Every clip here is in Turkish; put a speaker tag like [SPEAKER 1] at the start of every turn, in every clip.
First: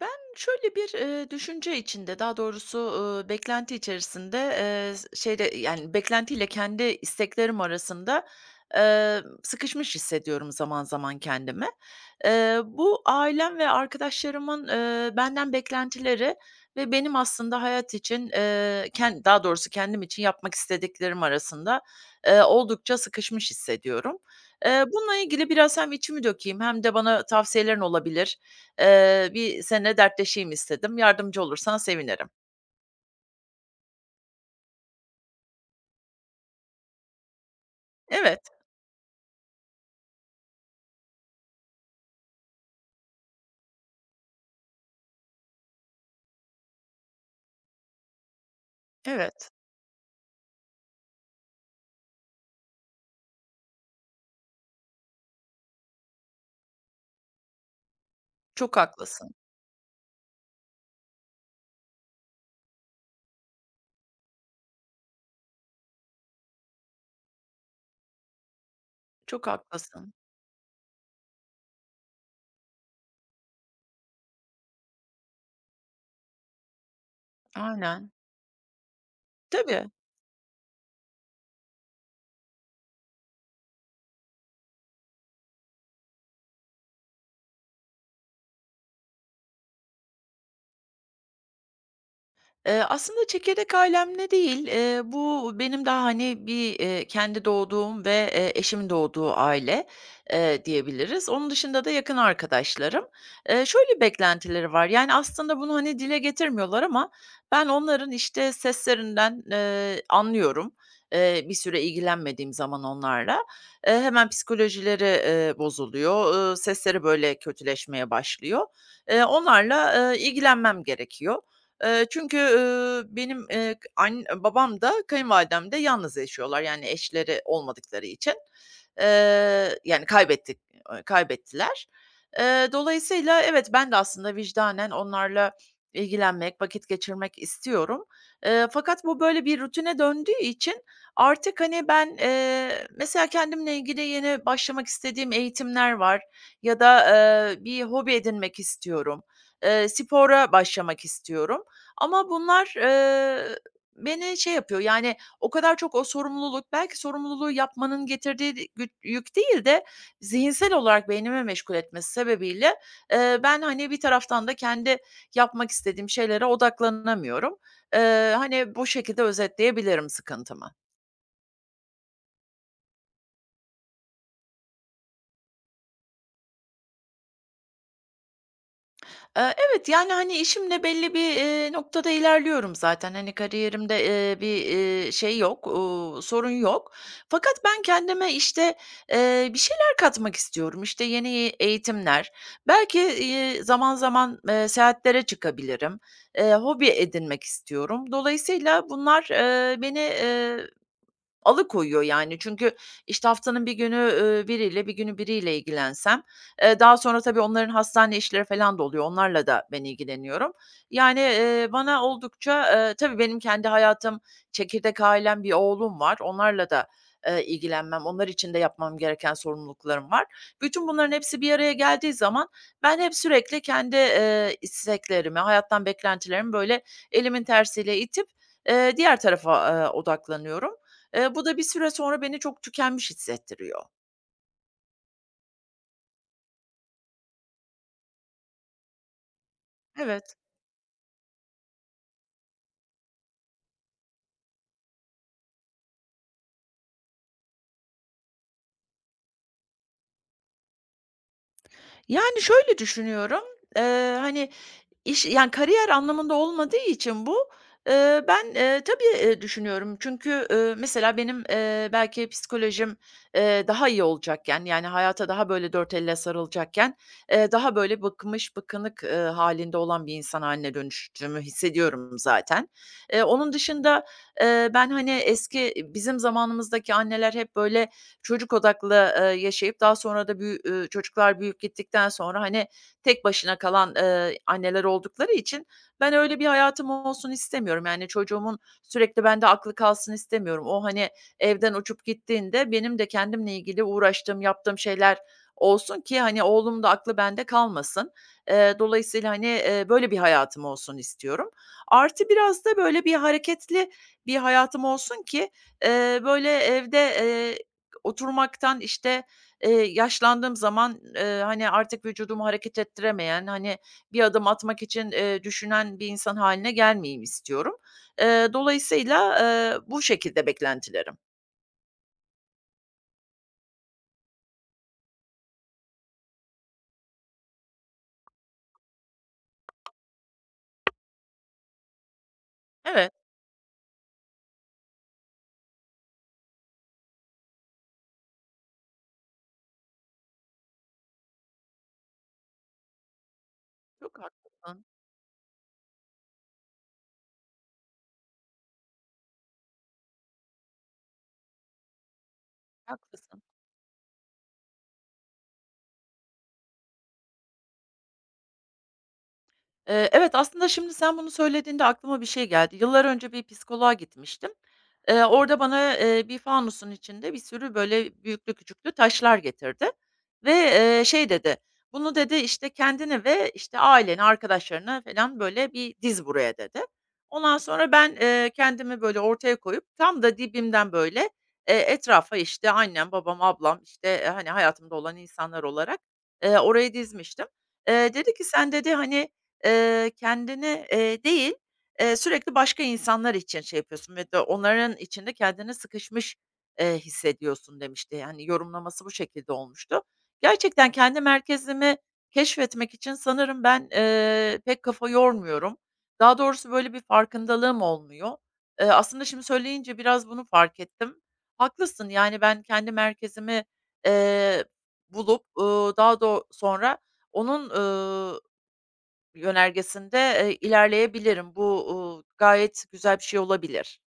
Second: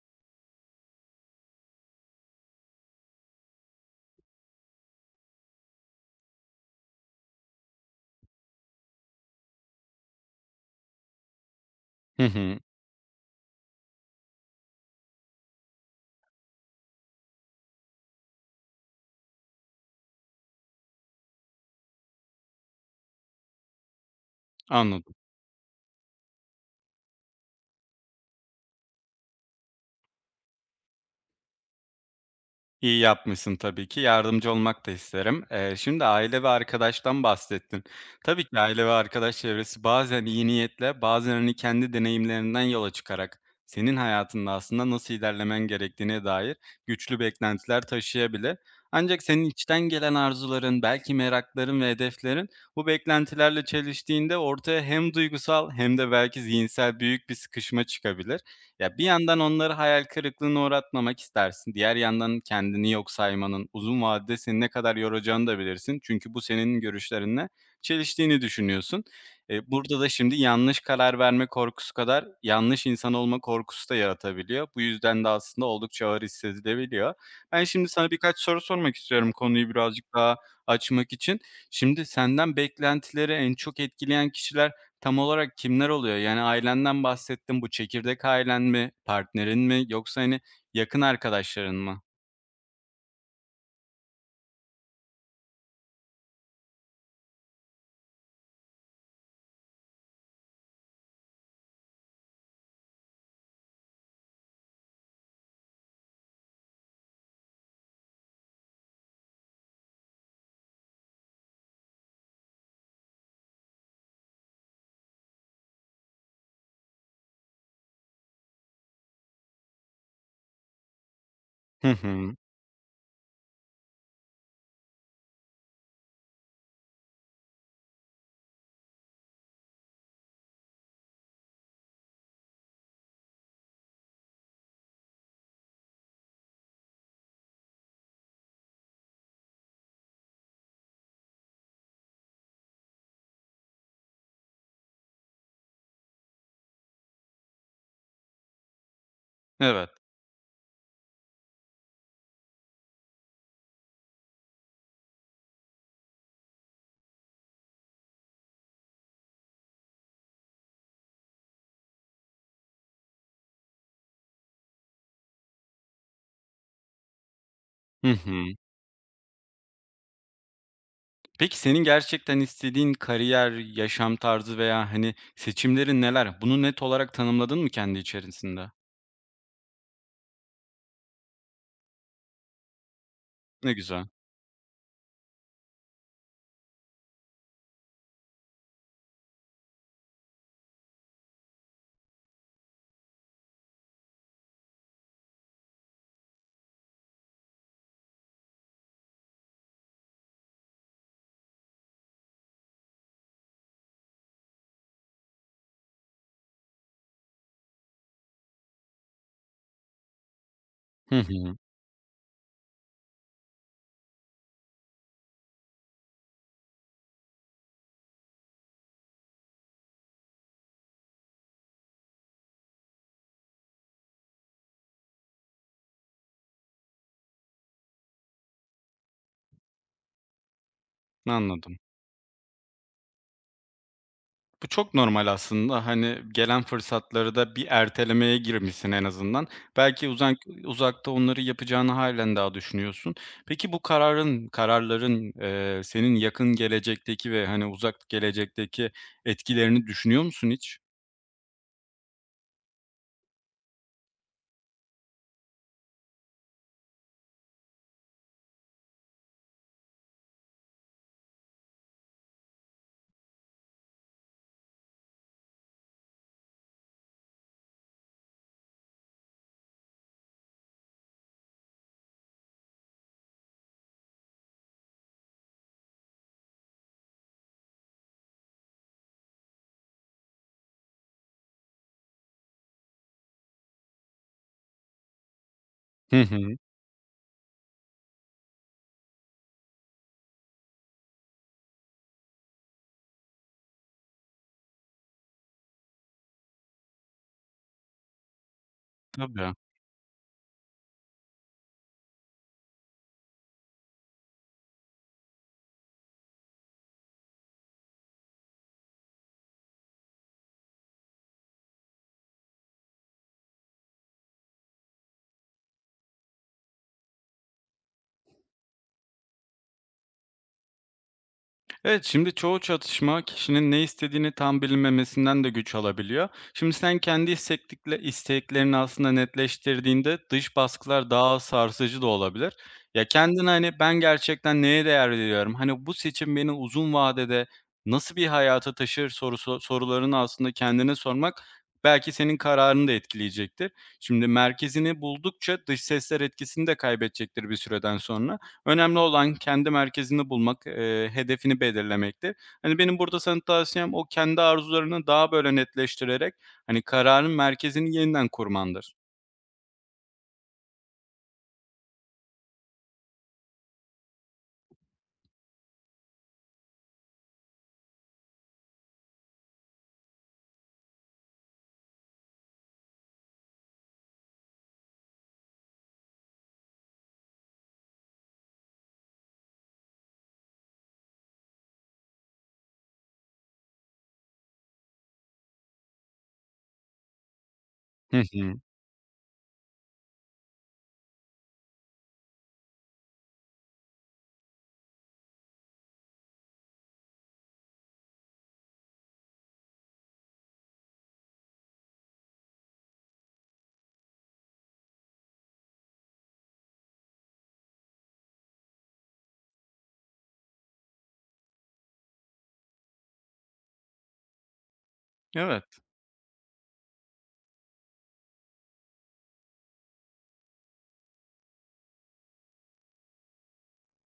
[SPEAKER 1] Ben şöyle bir, düşünce içinde, daha doğrusu, beklenti içerisinde, s şeyde, yani, beklentiyle kendi isteklerim arasında, sıkışmış hissediyorum zaman zaman kendimi.
[SPEAKER 2] Hı hı,
[SPEAKER 1] Bu ailem ve arkadaşlarımın, benden beklentileri ve benim aslında hayat için, ken daha doğrusu kendim için yapmak istediklerim arasında, oldukça sıkışmış hissediyorum. Eee,
[SPEAKER 2] anladım.
[SPEAKER 1] bununla ilgili biraz hem içimi dökeyim hem de bana tavsiyelerin olabilir. Bir seninle dertleşeyim istedim. Yardımcı olursan sevinirim.
[SPEAKER 2] İyi yapmışsın tabii ki. Yardımcı olmak da isterim. Şimdi aile ve arkadaştan bahsettin. Tabii
[SPEAKER 1] Evet,
[SPEAKER 2] ki aile ve arkadaş çevresi bazen iyi niyetle, bazen, hani, kendi deneyimlerinden yola çıkarak senin hayatında aslında nasıl ilerlemen gerektiğine dair güçlü beklentiler taşıyabilir. Ancak senin
[SPEAKER 1] evet.
[SPEAKER 2] içten gelen arzuların, belki merakların ve hedeflerin bu beklentilerle çeliştiğinde ortaya hem duygusal hem de belki zihinsel büyük bir sıkışma çıkabilir.
[SPEAKER 1] Çok
[SPEAKER 2] Ya, bir
[SPEAKER 1] haklısın.
[SPEAKER 2] yandan onları hayal kırıklığına uğratmamak istersin. Diğer yandan kendini yok saymanın uzun vadede seni ne kadar yoracağını da bilirsin. Çünkü bu senin görüşlerinle çeliştiğini düşünüyorsun.
[SPEAKER 1] Çok
[SPEAKER 2] Burada da
[SPEAKER 1] haklısın.
[SPEAKER 2] şimdi yanlış karar verme korkusu kadar yanlış insan olma korkusu da yaratabiliyor. Bu yüzden de aslında oldukça ağır hissedilebiliyor. Ben şimdi sana
[SPEAKER 1] Aynen.
[SPEAKER 2] birkaç soru sormak istiyorum konuyu
[SPEAKER 1] Tabii.
[SPEAKER 2] birazcık daha açmak için. Şimdi senden beklentileri en çok etkileyen kişiler tam olarak kimler oluyor? Yani ailenden bahsettin. Bu çekirdek ailen mi, partnerin mi yoksa, hani, yakın arkadaşların mı?
[SPEAKER 1] Aslında çekirdek ailemle değil, bu benim daha, hani, kendi doğduğum ve, eşimin doğduğu aile, diyebiliriz. Onun dışında da yakın arkadaşlarım. Şöyle beklentileri var, yani, aslında bunu, hani, dile getirmiyorlar ama ben onların, işte, seslerinden, anlıyorum, bir süre ilgilenmediğim zaman onlarla. Hemen psikolojileri, bozuluyor, sesleri, böyle, kötüleşmeye başlıyor. Onlarla, ilgilenmem gerekiyor.
[SPEAKER 2] Hı
[SPEAKER 1] Eee,
[SPEAKER 2] hı.
[SPEAKER 1] çünkü, benim, an babam da kayınvalidem de yalnız yaşıyorlar, yani, eşleri olmadıkları için. Yani, kaybettik kaybettiler. Dolayısıyla evet, ben de aslında vicdanen onlarla ilgilenmek, vakit geçirmek istiyorum. Fakat bu böyle bir rutine döndüğü için artık, hani, ben, mesela kendimle ilgili yeni başlamak istediğim eğitimler var ya da, bir hobi edinmek istiyorum. Eee,
[SPEAKER 2] Evet.
[SPEAKER 1] spora başlamak istiyorum. Ama bunlar, beni şey yapıyor, yani, o kadar çok o sorumluluk, belki sorumluluğu yapmanın getirdiği di güt yük değil de zihinsel olarak beynimi meşgul etmesi sebebiyle, ben, hani, bir taraftan da kendi yapmak istediğim şeylere odaklanamıyorum.
[SPEAKER 2] Hı
[SPEAKER 1] Eee,
[SPEAKER 2] hı.
[SPEAKER 1] hani, bu şekilde özetleyebilirim sıkıntımı.
[SPEAKER 2] Peki senin gerçekten istediğin kariyer, yaşam tarzı veya, hani, seçimlerin neler? Bunu net olarak tanımladın mı kendi içerisinde?
[SPEAKER 1] Evet, yani, hani, işimle belli bir noktada ilerliyorum zaten. Hani,
[SPEAKER 2] Ne
[SPEAKER 1] kariyerimde,
[SPEAKER 2] güzel.
[SPEAKER 1] şey yok, sorun yok. Fakat ben kendime, işte, bir şeyler katmak istiyorum. İşte, yeni eğitimler, belki, zaman zaman, seyahatlere çıkabilirim. Hobi edinmek istiyorum. Dolayısıyla bunlar, beni, alıkoyuyor yani çünkü, işte, haftanın bir günü, bir günü biriyle ilgilensem, daha sonra tabii onların hastane işleri falan da oluyor. Onlarla da ben ilgileniyorum.
[SPEAKER 2] Hı
[SPEAKER 1] Yani,
[SPEAKER 2] hı.
[SPEAKER 1] bana oldukça, tabii benim kendi hayatım, çekirdek ailem, bir oğlum var. Onlarla da, ilgilenmem, onlar için de yapmam gereken sorumluluklarım var. Bütün bunların hepsi bir araya geldiği zaman ben hep sürekli kendi, isteklerimi, hayattan beklentilerimi böyle elimin tersiyle itip, diğer tarafa, odaklanıyorum. Bu da bir
[SPEAKER 2] Anladım.
[SPEAKER 1] süre sonra beni çok tükenmiş hissettiriyor.
[SPEAKER 2] Bu çok normal aslında. Hani, gelen fırsatları da bir ertelemeye girmişsin en azından. Belki uzak
[SPEAKER 1] Evet.
[SPEAKER 2] uzakta onları yapacağını halen daha düşünüyorsun. Peki bu kararların, senin yakın gelecekteki ve, hani, uzak gelecekteki etkilerini düşünüyor musun hiç?
[SPEAKER 1] Yani şöyle düşünüyorum, hani, İş yani kariyer anlamında olmadığı için bu, tabii, düşünüyorum. Çünkü, mesela benim, belki psikolojim, daha iyi olacakken, yani hayata daha böyle dört elle sarılacakken, daha böyle bıkınık, hâlinde olan bir insan haline dönüştüğümü hissediyorum zaten. Onun dışında, ben hani eski bizim zamanımızdaki anneler hep böyle çocuk odaklı, yaşayıp daha sonra da büyü çocuklar büyüyüp gittikten sonra hani, tek başına kalan, anneler oldukları için ben
[SPEAKER 2] Hı
[SPEAKER 1] öyle bir
[SPEAKER 2] hı.
[SPEAKER 1] hayatım olsun istemiyorum. Yani, çocuğumun sürekli bende aklı kalsın istemiyorum. O, hani, evden uçup gittiğinde benim de kendimle ilgili uğraştığım, yaptığım şeyler olsun ki, hani, oğlum da aklı bende kalmasın. Dolayısıyla, hani,
[SPEAKER 2] Tabii.
[SPEAKER 1] böyle bir hayatım olsun istiyorum. Artı biraz da, böyle, bir hareketli bir hayatım olsun ki, böyle, evde, oturmaktan, işte, yaşlandığım zaman, hani, artık vücudumu hareket ettiremeyen, hani, bir adım atmak için, düşünen bir insan hâline gelmeyeyim istiyorum. Dolayısıyla, bu şekilde beklentilerim.
[SPEAKER 2] Evet, şimdi çoğu çatışma kişinin ne istediğini tam bilinmemesinden de güç alabiliyor. Şimdi sen kendi isteklikle, isteklerini aslında netleştirdiğinde dış baskılar daha sarsıcı da olabilir. Ya
[SPEAKER 1] Evet,
[SPEAKER 2] kendine hani ben gerçekten neye değer veriyorum? Hani bu seçim beni uzun vadede nasıl bir hayata taşır sorusu, sorularını aslında kendine sormak belki senin kararını da etkileyecektir.
[SPEAKER 1] çok
[SPEAKER 2] Şimdi
[SPEAKER 1] haklısın,
[SPEAKER 2] merkezini buldukça dış sesler etkisini de kaybedecektir bir süreden sonra. Önemli olan kendi merkezini bulmak, hedefini belirlemektir. Hani, benim burada sana
[SPEAKER 1] haklısın.
[SPEAKER 2] tavsiyem o kendi arzularını daha böyle netleştirerek, hani, kararın merkezini yeniden kurmandır.
[SPEAKER 1] Evet, aslında şimdi sen bunu söylediğinde aklıma bir şey geldi. Yıllar önce bir psikoloğa gitmiştim. Orada bana, bir fanusun içinde bir sürü böyle büyüklü küçüklü taşlar getirdi ve, şey dedi, "Bunu" dedi, "işte, kendini ve, işte, ailene, arkadaşlarını falan böyle bir diz buraya." dedi. Ondan sonra ben, kendimi böyle ortaya koyup tam da dibimden böyle, etrafa, işte, annem, babam, ablam, işte, hani, hayatımda olan insanlar olarak, oraya dizmiştim. Eee,
[SPEAKER 2] Hı
[SPEAKER 1] dedi ki,
[SPEAKER 2] hı.
[SPEAKER 1] "Sen" dedi, "hani, kendini değil, sürekli başka insanlar için şey yapıyorsun ve de onların içinde kendini sıkışmış, hissediyorsun demişti. Yani yorumlaması bu şekilde olmuştu. Gerçekten kendi merkezimi keşfetmek için sanırım ben, pek kafa yormuyorum. Daha doğrusu böyle bir farkındalığım olmuyor. Aslında şimdi söyleyince biraz bunu fark ettim. Haklısın, yani ben kendi merkezimi, eee, bulup,
[SPEAKER 2] Evet.
[SPEAKER 1] daha do sonra onun yönergesinde, ilerleyebilirim. Bu, gayet güzel bir şey olabilir.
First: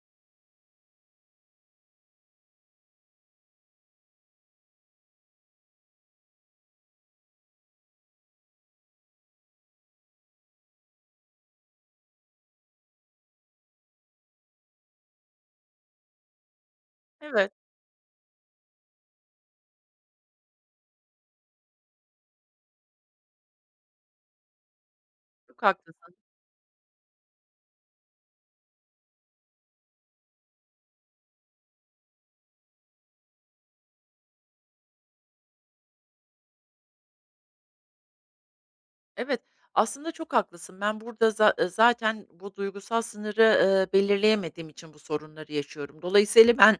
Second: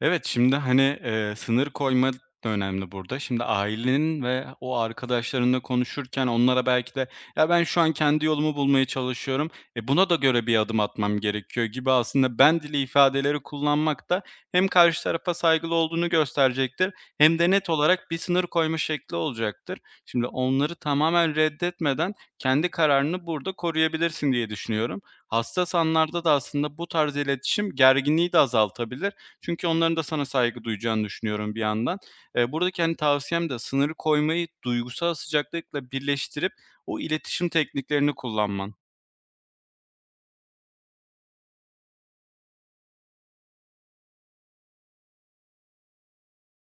[SPEAKER 2] Evet, şimdi, hani, sınır koyma da önemli burada. Şimdi ailenin ve o arkadaşlarınla konuşurken onlara belki de "Ya, ben şu an kendi yolumu bulmaya çalışıyorum. E, buna da göre bir adım atmam gerekiyor." gibi aslında ben dili ifadeleri kullanmak da hem karşı tarafa saygılı olduğunu gösterecektir hem de
[SPEAKER 1] Evet,
[SPEAKER 2] net olarak bir sınır koyma şekli olacaktır. Şimdi onları tamamen reddetmeden kendi kararını burada koruyabilirsin diye düşünüyorum.
[SPEAKER 1] çok
[SPEAKER 2] Hassas
[SPEAKER 1] haklısın.
[SPEAKER 2] anlarda da aslında bu tarz iletişim gerginliği de azaltabilir çünkü onların da sana saygı duyacağını düşünüyorum bir yandan. Buradaki, hani, tavsiyem de sınırı koymayı duygusal sıcaklıkla birleştirip o iletişim tekniklerini kullanman.
[SPEAKER 1] Evet, aslında çok haklısın. Ben burada za zaten bu duygusal sınırı, belirleyemediğim için bu sorunları yaşıyorum. Dolayısıyla ben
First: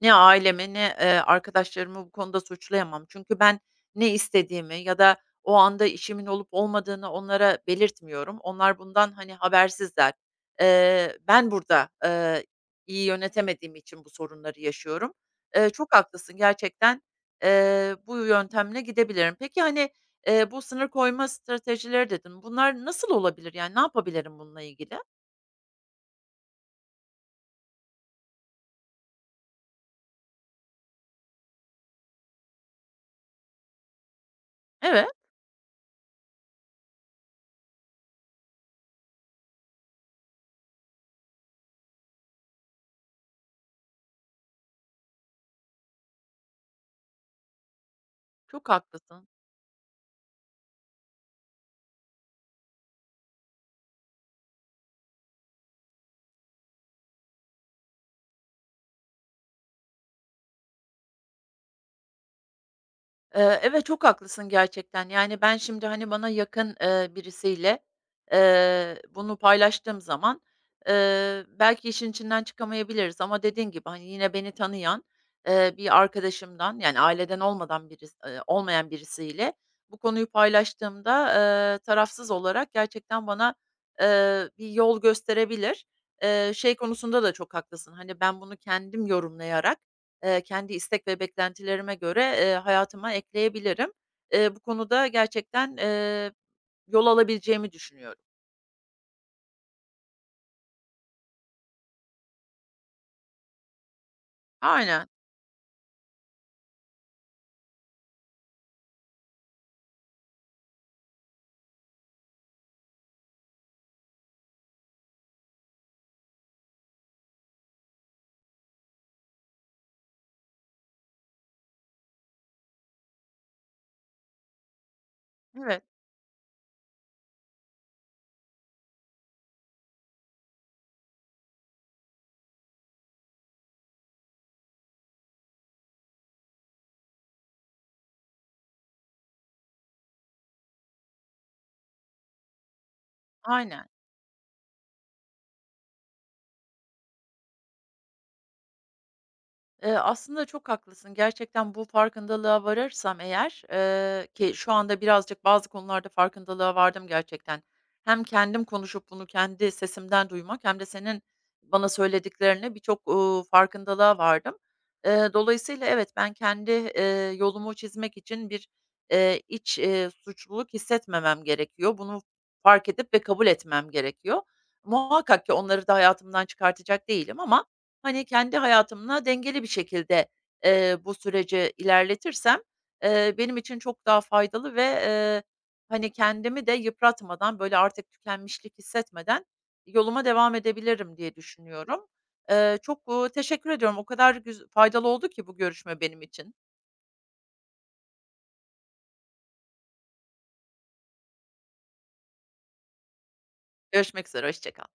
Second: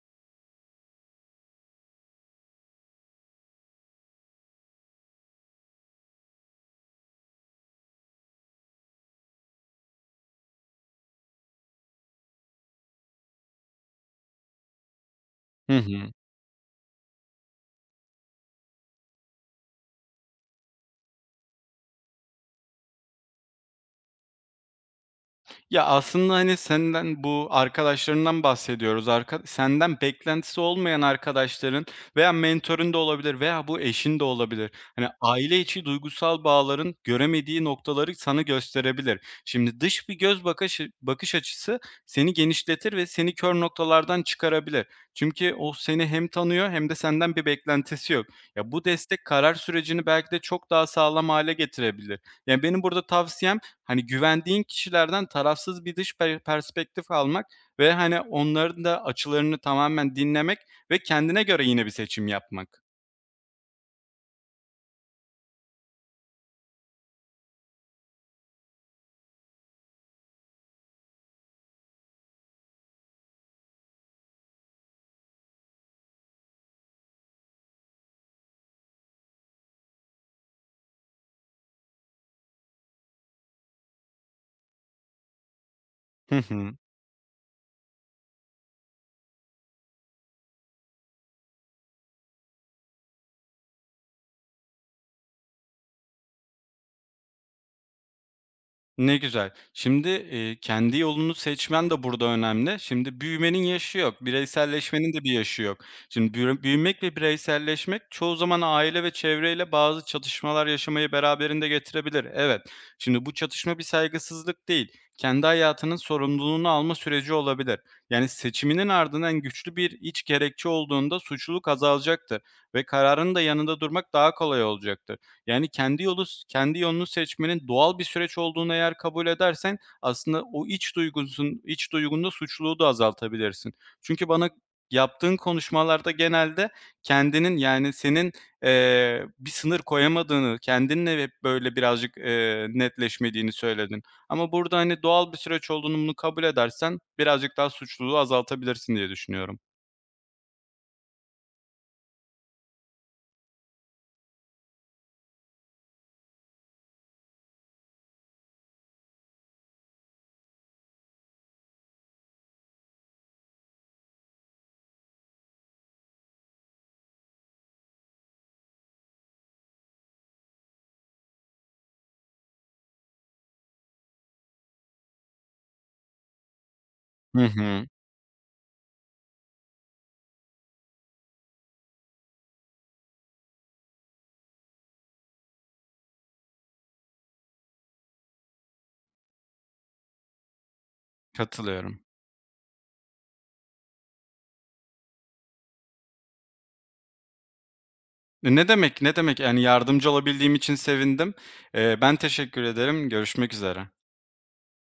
[SPEAKER 1] ne ailemi ne, arkadaşlarımı bu konuda suçlayamam. Çünkü ben ne istediğimi ya da o anda işimin olup olmadığını onlara belirtmiyorum. Onlar bundan, hani, habersizler. Ben burada, iyi yönetemediğim için bu sorunları yaşıyorum. Eee,
[SPEAKER 2] Hı
[SPEAKER 1] çok
[SPEAKER 2] hı.
[SPEAKER 1] haklısın gerçekten. Bu yöntemle gidebilirim. Peki, hani, bu sınır koyma stratejileri dedin. Bunlar nasıl olabilir? Yani, ne yapabilirim bununla ilgili?
[SPEAKER 2] Ya, aslında, hani, senden bu arkadaşlarından bahsediyoruz. Arka senden beklentisi olmayan arkadaşların veya mentorun da olabilir veya bu eşin de olabilir.
[SPEAKER 1] Evet,
[SPEAKER 2] Hani, aile içi duygusal bağların göremediği noktaları sana gösterebilir. Şimdi dış bir göz bakaşı bakış açısı seni genişletir ve seni kör noktalardan çıkarabilir. Çünkü o seni hem tanıyor hem de senden bir beklentisi yok.
[SPEAKER 1] çok
[SPEAKER 2] Ya, bu destek
[SPEAKER 1] haklısın.
[SPEAKER 2] karar sürecini belki de çok daha sağlam hale getirebilir. Yani, benim burada tavsiyem hani, güvendiğin kişilerden tarafsız bir dış perspektif almak ve, hani, onların da açılarını tamamen dinlemek ve kendine göre yine bir seçim yapmak.
[SPEAKER 1] Evet, çok haklısın gerçekten. Yani, ben şimdi, hani, bana yakın, birisiyle, bunu paylaştığım zaman, belki işin içinden çıkamayabiliriz ama dediğin gibi, hani, yine beni tanıyan, bir arkadaşımdan, yani, aileden olmadan biris olmayan birisiyle bu konuyu paylaştığımda, tarafsız olarak gerçekten bana, bir yol gösterebilir.
[SPEAKER 2] Hı
[SPEAKER 1] Eee,
[SPEAKER 2] hı.
[SPEAKER 1] şey konusunda da çok haklısın, hani, ben bunu kendim yorumlayarak kendi istek ve beklentilerime göre, hayatıma ekleyebilirim. Bu konuda gerçekten, yol alabileceğimi düşünüyorum.
[SPEAKER 2] Ne güzel. Şimdi, kendi yolunu seçmen de burada önemli. Şimdi büyümenin yaşı yok,
[SPEAKER 1] Aynen,
[SPEAKER 2] bireyselleşmenin de bir yaşı yok. Şimdi büyümek ve bireyselleşmek çoğu zaman aile ve çevreyle bazı çatışmalar yaşamayı beraberinde getirebilir. Evet. Şimdi bu çatışma bir saygısızlık değil, kendi hayatının sorumluluğunu alma süreci olabilir. Yani seçiminin ardından güçlü bir iç gerekçe olduğunda suçluluk azalacaktır ve kararın da yanında durmak daha kolay olacaktır. Yani
[SPEAKER 1] evet,
[SPEAKER 2] kendi yolunu seçmenin doğal bir süreç olduğunu eğer kabul edersen aslında o iç duygunda suçluluğu da azaltabilirsin. Çünkü bana yaptığın konuşmalarda genelde kendinin, yani, senin, bir sınır koyamadığını, kendinle hep böyle birazcık, netleşmediğini
[SPEAKER 1] aynen.
[SPEAKER 2] söyledin. Ama burada, hani, doğal bir süreç olduğunu bunu kabul edersen birazcık daha suçluluğu azaltabilirsin diye düşünüyorum.
[SPEAKER 1] Aslında çok haklısın. Gerçekten bu farkındalığa varırsam eğer, ki şu anda birazcık bazı konularda farkındalığa vardım gerçekten. Hem kendim konuşup bunu kendi sesimden duymak hem de senin bana söylediklerine birçok, farkındalığa vardım. Dolayısıyla evet, ben kendi, yolumu çizmek için bir, iç suçluluk hissetmemem gerekiyor. Bunu fark edip ve kabul etmem gerekiyor. Muhakkak ki onları da hayatımdan çıkartacak değilim
[SPEAKER 2] Hı
[SPEAKER 1] ama,
[SPEAKER 2] hı.
[SPEAKER 1] hani, kendi hayatımla dengeli bir şekilde, bu süreci ilerletirsem, benim için çok daha faydalı ve, hani, kendimi de yıpratmadan, böyle, artık tükenmişlik hissetmeden yoluma devam edebilirim diye
[SPEAKER 2] Katılıyorum.
[SPEAKER 1] düşünüyorum. Çok, teşekkür ediyorum. O kadar faydalı oldu ki bu görüşme benim için.
[SPEAKER 2] E, ne demek, ne demek. Yani yardımcı olabildiğim için sevindim. Ben teşekkür ederim. Görüşmek üzere.
[SPEAKER 1] Görüşmek üzere, hoşça kal.